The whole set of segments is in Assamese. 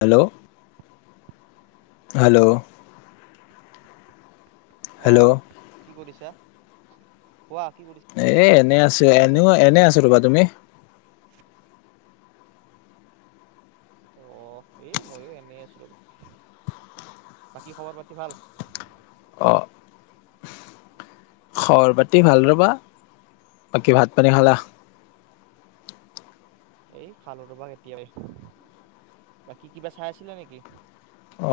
হেল্ল' হেল্ল' অ হেল্ল' কি কৰিছা? কোৱা কি কৰিছা? এ এনে আছো এনেও এনে আছো ৰবা তুমি অ এই ময়ো এনেই আছিলো ৰ বাকী খবৰ-পাতি ভাল অ খবৰ পাতি ভাল ৰবা বাকী ভাত পানী খালা এই খালো ৰবা কেতিয়াবায়ে, বাকী কিবা চাই আছিলে নেকি? অ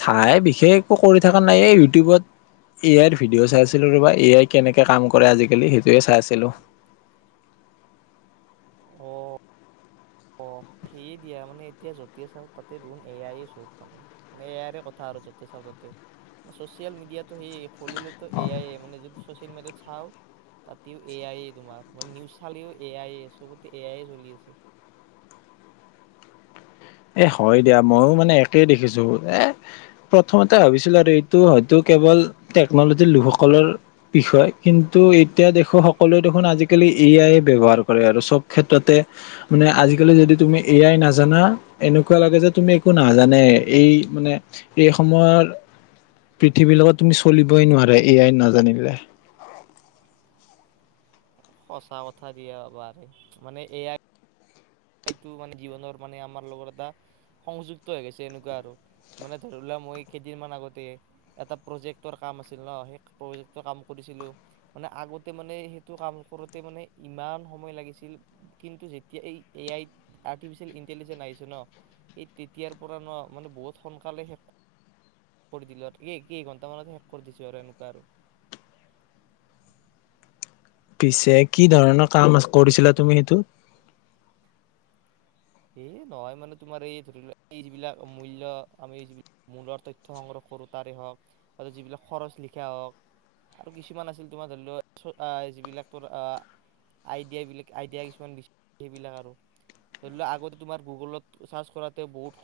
চাই বিশেষ একো কৰি থকা নাইয়ে। ইউটিউবত এ আইৰ ভিডিঅ' চাইছিলোঁ ৰব এ আই কেনেকে কাম কৰে আজিকালি সেইটোৱে চাইছিলোঁ। অ, অ সেয়ে দিয়া মানে এতিয়া, যতেই চাওঁ তাতে দেখোন এ আইয়ে চব, মানে মানে এ আইৰে কথা আৰু যতে চাওঁ তাতে চচিয়েল মিডিয়াতটো সেইয়া খুলিলেতো এ আইয়ে মানে য চচিয়েল মিডিয়াত চাওঁ তাতেও এ আইয়ে তোমাৰ মান নিউজ চালেও এ আয় চব এ আইয়ে চলি আছে। এ হয় দিয়া। ময়ো মানে একেই দেখিছো এ প্ৰথমতে ভাবিছিলো আৰু এইটো হয়তো কেৱল টেকনলজিৰ লোকসকলৰ বিষয় কিন্তু এতিয়া দেখো সকলোৱে দেখোন আজিকালি এ আই ব্যৱহাৰ কৰে আৰু চব ক্ষেত্ৰতে মানে আজিকালি যদি তুমি এ আই নাজানা। এনেকুৱা লাগে যে তুমি একো নাজানায়ে এই মানে এই সময়ৰ পৃথিৱীৰ লগত তুমি চলিবই নোৱাৰে এয়াই নাজানিলে। সঁচা কথা দিয়া বাৰু মানে এয়াত মানে জীৱনৰ মানে আমাৰ লগত এটা সংযুক্ত হৈ গৈছে এনেকুৱা আৰু মানে ধৰি লোৱা মই কেইদিন মান আগতে এটা প্ৰজেক্টৰ কাম আছিল হা সেই প্ৰজেক্টৰ কাম কৰিছিলো। মানে আগতে মানে সেইটো কাম কৰোতে মানে ইমান সময় লাগিছিল কিন্তু যেতিয়া এই এ আইত আৰ্টিফিচিয়েল ইণ্টেলিজেন্ঞ্চ আহিছে ন এই তেতিয়াৰ পৰা ন মানে বহুত সোনকালে শেষ। শেষ কৰি দিলোঁ, আৰু এই কেইঘণ্টামানত শেষ কৰি দিছোঁ আৰু এনেকুৱা আৰু। পিছে কি ধৰণৰ কাম কৰিছিলা তুমি সেইটো? এই নহয় মানে তোমাৰ এই ধৰি লোৱা এই যিবিলাক মূল্য, আমি যিলাক মূলৰ তথ্ সংগ্ৰহ কৰো তাৰে হওক যিবিলাক খৰচ লিখা হওক আৰু কিছুমান আছিল। তোমাৰ ধৰি লোৱা যিবিলাক আই ডিয়া আইডিয়া কিছুমান সেইবিলাক আৰু ধৰি লোৱা। আগতে তোমাৰ গুগলত চাৰ্চ কৰাতে বহুত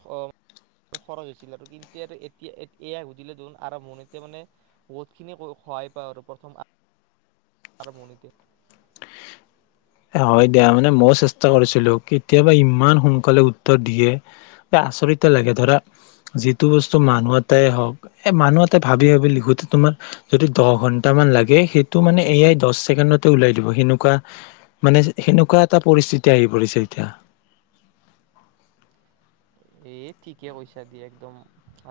খৰচ হৈছিল। আৰু কিন্তু তেতিয়া এয়া সুধিলে দে আৰম্ভনি এতিয়া মানে বহুতখিনি সহায় পাওঁ আৰু প্ৰথম। তাৰ আৰম্ভণিতে হয় দিয়া মানে মই চেষ্টা কৰিছিলো। কেতিয়াবা ইমান সোনকালে উত্তৰ দিয়ে বা আচৰিত লাগে ধৰা যিটো বস্তু মানুহ এটাই হওক এ মানুহ এটাই ভাবি ভাবি লিখোতে তোমাৰ যদি দহ ঘন্টা মান লাগে, সেইটো মানে এয়াই দহ ছেকেণ্ডতে ওলাই দিব সেনেকুৱা মানে সেনেকুৱা এটা পৰিস্থিতি আহি পৰিছে এতিয়া। এ ঠিকে কৈছা দিয় একদম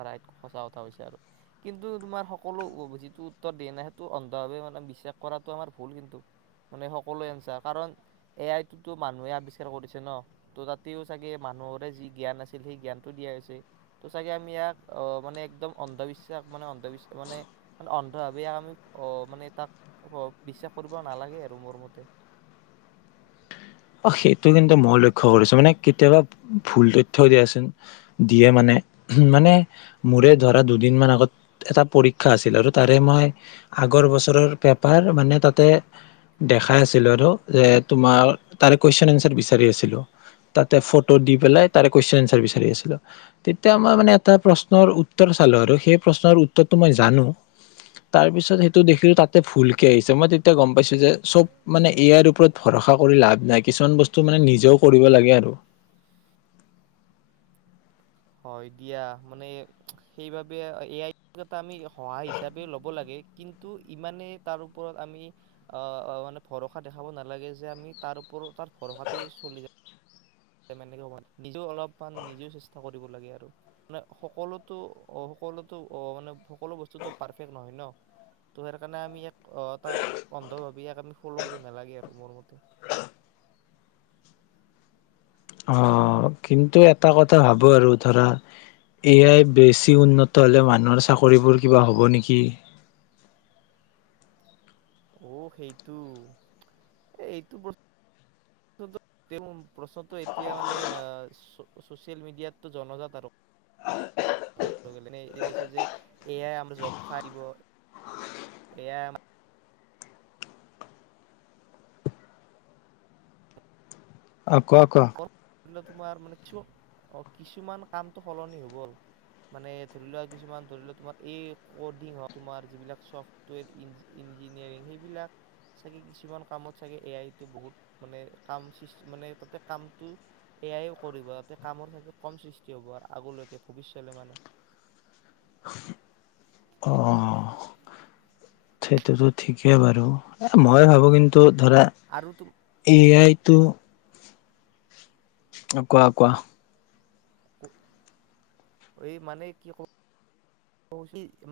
ৰাইট সঁচা কথা কৈছা আৰু কিন্তু তোমাৰ সকলো যিটো উত্তৰ দিয়া নাই সেইটো অন্ধভাৱে মানে বিশ্বাস কৰাটো আমাৰ ভুল কিন্তু, মানে সকলোৰ এনচাৰ কাৰণ এ আইটো মানুহে আৱিষ্কাৰ কৰিছে ন ত তাতেও চাগে মানুহৰে যি জ্ঞান আছে। সেই জ্ঞানটো দিয়া হৈছে, ত চাগে আমি ইয়াক আহ মানে একদম অন্ধবিশ্বাস মানে অন্ধবিশ্বাস মানে অন্ধভাৱে ইয়াক আমি আহ মানে তাক বিশ্বাস কৰিব নালাগে আৰু মোৰ মতে। অ সেইটো কিন্তু মই লক্ষ্য কৰিছো, মানে কেতিয়াবা ভুল তথ্য দিয়াচোন দিয়ে মানে মানে মোৰে ধৰা দুদিন মান আগত এটা পৰীক্ষা আছিল আৰু তাৰে মই আগৰ বছৰৰ পেপাৰ মানে তাতে দেখাই আছিলো আৰু যে তোমাৰ। তাৰে কুইচন এনচাৰ বিচাৰি আছিলোঁ, তাতে ফটো দিবলৈ, তাৰে কুইচন এনচাৰ বিচাৰি আছিলো। তেতিয়া এটা প্ৰশ্নৰ উত্তৰ চালো আৰু সেই প্ৰশ্নৰ উত্তৰটো মই জানো তাৰ পিছত সেইটো দেখিলো তাতে ভুলকে আহিচে, মই তেতিয়া গম পাইছো যে চব এ আই ওপৰত ভৰখা কৰি লাভ নাই। নাই কিছুমান বস্তু মানে, নিজেও কৰিব লাগে মানে আৰু, হয় দিয়া মানে, সেইবাবে এ আই এটা আমি। সহায় হিচাপে ল'ব লাগে কিন্তু ইমানে তাৰ ওপৰত আমি আহ মানে ভৰসা দেখাব নালাগে যে আমি তাৰ ওপৰত তাৰ ভৰসাতে চলি যা ক নিজেও অলপমান নিজেও চেষ্টা কৰিব লাগে আৰু মানে সকলোতো সকলোতো আহ মানে সকলো বস্তুটো পাৰফেক্ট নহয় ন ত সেইকাৰণে আমি ই এটা অন্ধ ভাৱি ইয়াক আমি ফল কৰিব নালাগে আৰু মোৰ মতে অ কিন্তু এটা কথা ভাবোঁ আৰু ধৰা এয়াই বেছি উন্নত হ'লে মানুহৰ চাকৰিবোৰ কিবা হ'ব নেকি অ সেইটো এ এইটো বস্তু মোৰ প্ৰ্ প্ৰশ্নটো এতিয়া মানে আহ চচিয়েল মিডিয়াতটো জনজাত আৰু কবলে গলে মানে অ হৈছে যে অ এ আই আমাৰ জব খাই দিব এ আই আমা কোৱা কোৱা ধৰি লোৱা তোমাৰ মানে কিচো কিছুমান কামতটো সলনি হ'ব আৰু মানে ধৰি লোৱা কিছুমান ধৰি লোৱা তোমাৰ এই কডিং হ তোমাৰ যিবিলাক চফ্টৱেৰ্জ ইঞ্জি ইঞ্জিনিয়াৰিং সেইবিলাক চাগে কিছুমান কামত চাগে এ আইটো বহুত মানে কাম সিষ্ট মানে তাতে কামটো এয়াই কৰিব যাতে কামৰ চাগে কম সৃষ্টি হ'ব আৰু আগলৈকে ভৱিষ্যতে মানে অ সেইটোতো ঠিকেই বাৰু এ মই ভাবো কিন্তু ধৰা আৰু এ আই ত অ কোৱা কোৱা। কো এই মানে কি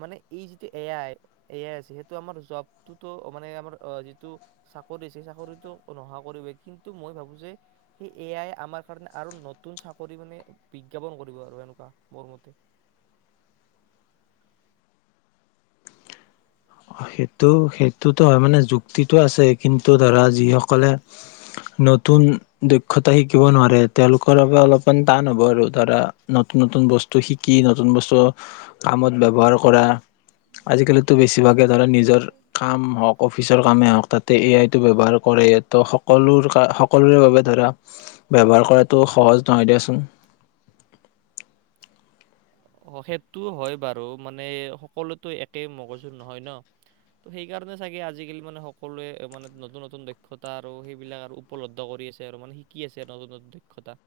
মানে এই যিটো এ আই এ আই আছে সেইটো আমাৰ জবটোতো মানে আমাৰ যিটো চাকৰি আছে চাকৰিটো নোহোৱা কৰিব কিন্তু মই ভাবোঁ যে সেই এ আইয় আমাৰ কাৰণে আৰু নতুন চাকৰি মানে বিজ্ঞাপন কৰিব আৰু এনেকুৱা মোৰ মতে সেইটো সেইটোতো হয় মানে যুক্তিটো আছে কিন্তু ধৰা যিসকলে নতুন দক্ষতা শিকিব নোৱাৰে তেওঁলোকৰ বাবে অলপমান টান হব আৰু ধৰা নতুন নতুন বস্তু শিকি নতুন বস্তু কামত ব্যৱহাৰ কৰা আজিকালিত তো বেছিভাগ ধৰা নিজৰ কাম হওঁক অফিচৰ কামেই হওক তাতে এ আই ব্যৱহাৰ কৰে তো সকলো সকলোৰে বাবে ধৰা ব্যৱহাৰ কৰাতটো সহজ নহয় দিয়াচোন অ সেইটোও হয় বাৰু মানে সকলোতো একে মগজুৰ নহয় ন ত সেইকাৰণে চাগে আজিকালি মানে সকলোৱে মানে নতুন নতুন দক্ষতা আৰু সেইবিলাক আৰু উপলব্ধ কৰি আছে আৰু মানে শিকি আছে নতুন নতুন দক্ষতা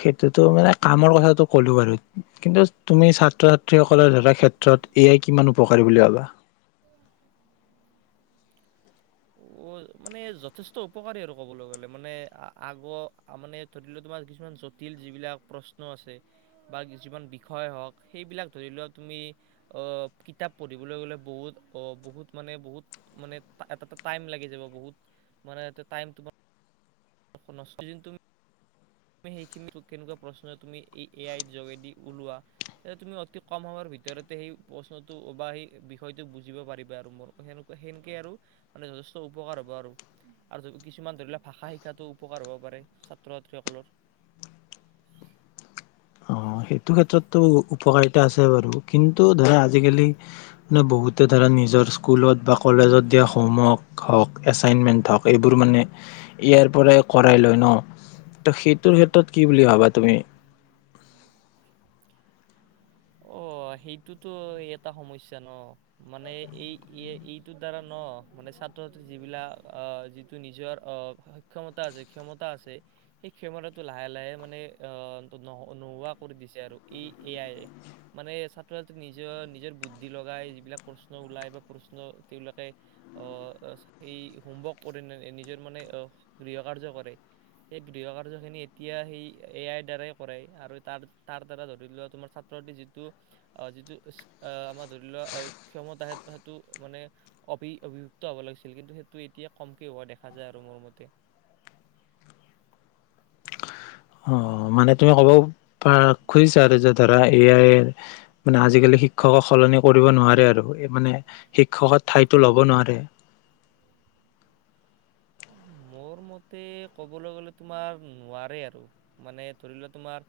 সেইটোতো মানে কামৰ কথাটো কলো বাৰু কিন্তু তুমি ছাত্ৰ ছাত্ৰীসকলৰ ধৰা ক্ষেত্ৰত এয়াই কিমান উপকাৰী বুলি ভাবা অ মানে যথেষ্ট উপকাৰী আৰু ক'বলৈ গ'লে মানে আগৰ মানে ধৰি লোৱা তোমাৰ কিছুমান জটিল যিবিলাক প্ৰশ্ন আছে বা যিমান বিষয় হওক সেইবিলাক ধৰি লোৱা তুমি অ কিতাপ পঢ়িবলৈ গ'লে বহুত অ বহুত মানে বহুত মানে এটা এটা টাইম লাগি বহুত মানে এতিয়া টাইম তোমাৰ দিন তুমি তুমি সেইখিনি কেনেকুৱা প্ৰশ্ন তুমি এই এ আইৰ যোগেদি ওলোৱা তুমি অতি কম সময়ৰ ভিতৰতে সেই প্ৰশ্নটো বা সেই বিষয়টো বুজিব পাৰিবা আৰু মোৰ সেনেকুৱা সেনেকৈ আৰু মানে যথেষ্ট উপকাৰ হ'ব আৰু কিছুমান ধৰি লও ভাষা শিকাটো উপকাৰ হ'ব পাৰে ছাত্ৰ ছাত্ৰীসকলৰ অ সেইটো ক্ষেত্ৰততো উপকাৰিতা আছে বাৰু কিন্তু ধৰা আজিকালি মানে বহুতে ধৰা নিজৰ স্কুলত বা কলেজত দিয়া হোমৱৰ্ক হওঁক এচাইনমেণ্ট হওক এইবোৰ মানে এ ইয়াৰ পৰাই কৰাই লয় ন ত সেইটোৰ ক্ষেত্ৰত কি বুলি ভাবা তুমি অ সেইটোতো এটা সমস্যা ন মানে এই এইটোৰ দ্বাৰা ন মানে ছাত্ৰ যিবিলাক যিটো নিজৰ অ সক্ষমতা আছে ক্ষমতা আছে সেই ক্ষমতাটো লাহে লাহে মানে আহ ন নোহোৱা কৰি দিছে আৰু এই এ আই এ মানে ছাত্ৰ ছাত্ৰী নিজৰ নিজৰ বুদ্ধি লগাই যিবিলাক প্ৰশ্ন ওলায় বা প্ৰশ্ন তেওঁলোকে ও সেই হোমৱৰ্ক কৰে ন নিজৰ মানে ও গৃহকাৰ্য কৰে সেই গৃহকাৰ্যখিনি এতিয়া সেই এ আইৰ দ্বাৰাই কৰে আৰু তাৰ তাৰ দ্বাৰা ধৰি লওক তোমাৰ ছাত্ৰ ছাত্ৰী যি টো আহ যিটো আহ আমাৰ ধৰি লোৱা ক্ষমতােই সেইটো মানে অবি অবিভুক্ত হব লাগিছিল কিন্তু সেইটো এতিয়া কমকে হোৱা দেখা যায় আৰু মোৰ মতে অ মানে তুমি ক'ব পাৰ খুজিছা আৰু যে ধৰা এয়াই মানে আজিকালি শিক্ষকক সলনি কৰিব নোৱাৰে আৰু মানে শিক্ষক ঠাইতো লব নোৱাৰে মোৰ মতে কবলৈ গলে তোমাৰ নোৱাৰে আৰু মানে ধৰি লোৱা তোমাৰ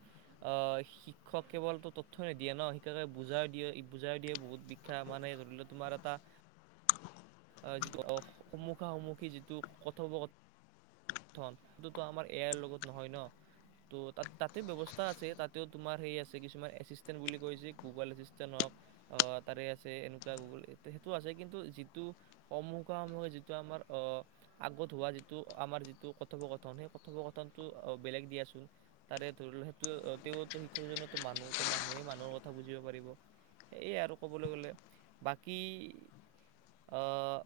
আহ শিক্ষক কেৱলতো তথয়ই নিদিয়ে ন শিক্ষকে বুজাই দিয়ে বুজাই দিয়ে বহুত বিখ্যা মানে ধৰি লোৱা তোমাৰ এটা যিটো সমোখা সমোখি যিটো কথপ সেইটো আমাৰ এ আইৰ লগত নহয় ন ত' তাত তাতে ব্যৱস্থা আছে তাতেও তোমাৰ সেই আছে কিছুমান এচিষ্টেণ্ট বুলি কৈছে গুগল এচিষ্টেণ্ট হওক তাৰে আছে এনেকুৱা গুগল সেইটো আছে কিন্তু যিটো সম সমহে যিটো আমাৰ আহ আগত হোৱা যিটো আমাৰ যিটো কথোপকথন সেই কথোপকথনটো বেলেগ দিয়াচোন তাৰে ধৰি ল সেইটো তেওঁতো শিক্ষকজনে মানুহ ত মানুহে মানুহৰ কথা বুজিব পাৰিব সেয়াই আৰু ক'বলৈ গলে বাকী আহ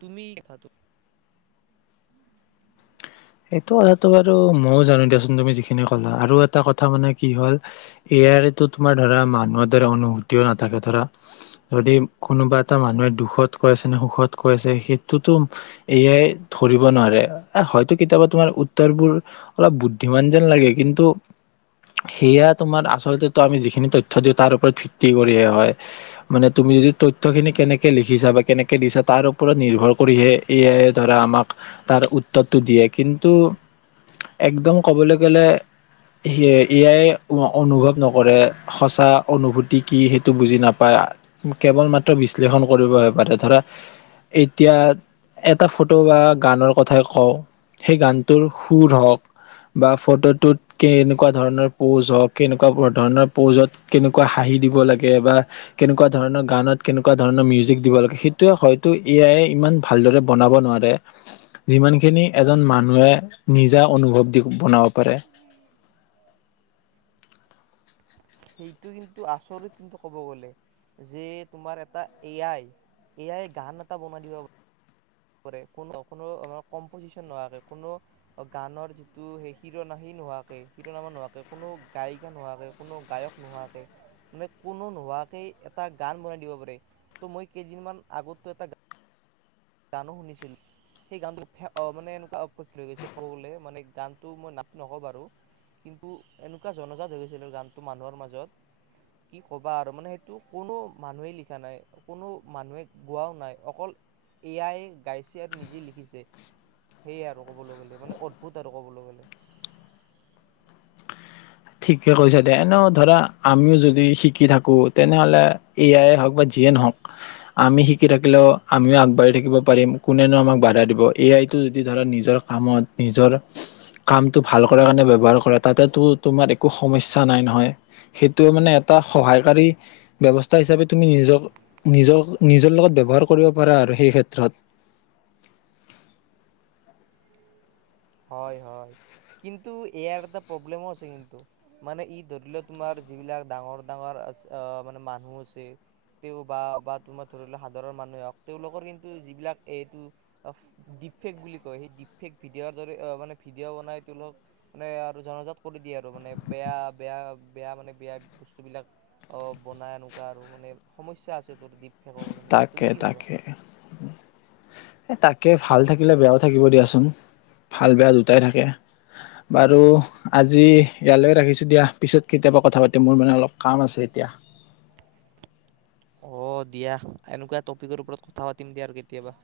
তুমি দে খাতো সেইটো কথাটো বাৰু মইও জানো দিয়াচোন তুমি যিখিনি ক'লা আৰু এটা কথা মানে কি হল এয়াইতো তোমাৰ ধৰা মানুহৰ দৰে অনুভূতিও নাথাকে ধৰা যদি কোনোবা এটা মানুহে দুখত কৈ আছে নে সুখত কৈছে সেইটোতো এয়াই ধৰিব নোৱাৰে হয়তো কিতাপত তোমাৰ উত্তৰ বোৰ অলপ বুদ্ধিমান যেন লাগে কিন্তু সেয়া তোমাৰ আচলতে আমি যিখিনি তথ্য দিওঁ তাৰ ওপৰত ভিত্তি কৰিহে হয় মানে তুমি যদি তথ্যখিনি কেনেকে লিখিছা বা কেনেকে দিছা তাৰ ওপৰত নিৰ্ভৰ কৰিহে এয়াই ধৰা আমাক তাৰ উত্তৰটো দিয়ে কিন্তু একদম ক'বলৈ গ'লে এ য়াই অনুভৱ নকৰে সঁচা অনুভূতি কি সেইটো বুজি নাপায় কেৱল মাত্ৰ বিশ্লেষণ কৰিবহ পাৰে ধৰা এতিয়া এটা ফটো বা গানৰ কথাই কওঁ সেই গানটোৰ সুৰ হওঁক বা ফটোটোত কেনেকুৱা ধৰণৰ প'জ হওঁক কেনেকুৱা ধৰণৰ প'জত কেনেকুৱা হাঁহি দিব লাগে বা কেনেকুৱা ধৰণৰ গানত কেনেকুৱা ধৰণৰ মিউজিক দিব লাগে সেইটোৱে হয়তো এ আইয়ে ইমান ভালদৰে বনাব নোৱাৰে যিমানখিনি এজন মানুহে নিজা অনুভৱ দি বনাব পাৰে সেইটো কিন্তু আচৰিত কিন্তু কব গলে যে তোমাৰ এটা এ আই এ আই গান এটা বনাই দিব পাৰ কোনো কোনো কম্পজিচন নোহোৱাকে কোনো গানৰ যিটো সেই হিৰনা সি নোহোৱাকে হিৰোনামা নোহোৱাকে কোনো গায়িকা নোহোৱাকে কোনো গায়ক নোহোৱাকে মানে কোনো নোহোৱাকে এটা গান বনাই দিব পাৰে ত' মই কেইদিনমান আগতো এটা গান গানো শুনিছিলো সেই গানটো মানে এনেকুৱা অপক্ষ হৈ গৈছে ক'বলে মানে গানটো মই নাট নকবাৰু কিন্তু এনেকুৱা জনজাত হৈ গৈছিল গানটো মানুহৰ মাজত কি ক'বা আৰু মানে সেইটো কোনো মানুহেই লিখা নাই কোনো মানুহে গোৱাও নাই অকল এয়াই গাইছে আৰু নিজে লিখিছে সেয়াই আৰু কবলৈ গ'লে মানে অদ্ভুত আৰু কবলৈ গ'লে ঠিকে কৈছে দে এনেও ধৰা আমিও যদি শিকি থাকো তেনেহলে এ আইয়ে হওঁক বা যিয়ে নহওক আমি শিকি থাকিলেও আমিও আগবাঢ়ি থাকিব পাৰিম কোনেনো আমাক বাধা দিব এ আইটো যদি ধৰা নিজৰ কামত নিজৰ কামটো ভাল কৰ কাৰণে ব্যৱহাৰ কৰে তাতেতো তোমাৰ একো সমস্যা নাই নহয় সেইটো মানে এটা সহায়কাৰী ব্যৱস্থা হিচাপে তুমি নিজক নিজৰ নিজৰ লগত ব্যৱহাৰ কৰিব পাৰা আৰু সেই ক্ষেত্ৰত হয় হয় কিন্তু ইয়াৰ এটা প্ৰব্লেমো আছে কিন্তু মানে ই ধৰি লোৱা তোমাৰ যিবিলাক ডাঙৰ ডাঙৰ মানে মানুহ আছে তেওঁ বা বা তোমাৰ ধৰি লোৱা সাধাৰণ মানুহে হওক তেওঁলোকৰ কিন্তু যিবিলাক এইটো ডিফেক বুলি কয় সেই ডিফেক ভিডিঅ' মানে ভিডিঅ' বনাই তোলোক মানে আৰু জনজাত কৰি দিয়ে আৰু মানে বেয়া বেয়া বেয়া মানে বেয়া বস্তু বিলাক অ বনাই এনেকুৱা আৰু মানে সমস্যা আছে তোৰ দপ তাকে তাকে তাকে ভাল থাকিলে বেয়াও থাকিব দিয়াচোন ভাল বেয়া দুটাই থাকে বাৰু আজি ইয়ালৈকে ৰাখিছো দিয়া পিছত কেতিয়াবা কথা পাতি মোৰ মানে অলপ কাম আছে এতিয়া অ দিয়া এনেকুৱা টপিকৰ ওপৰত কথা পাতিম দিয়া আৰু কেতিয়াবা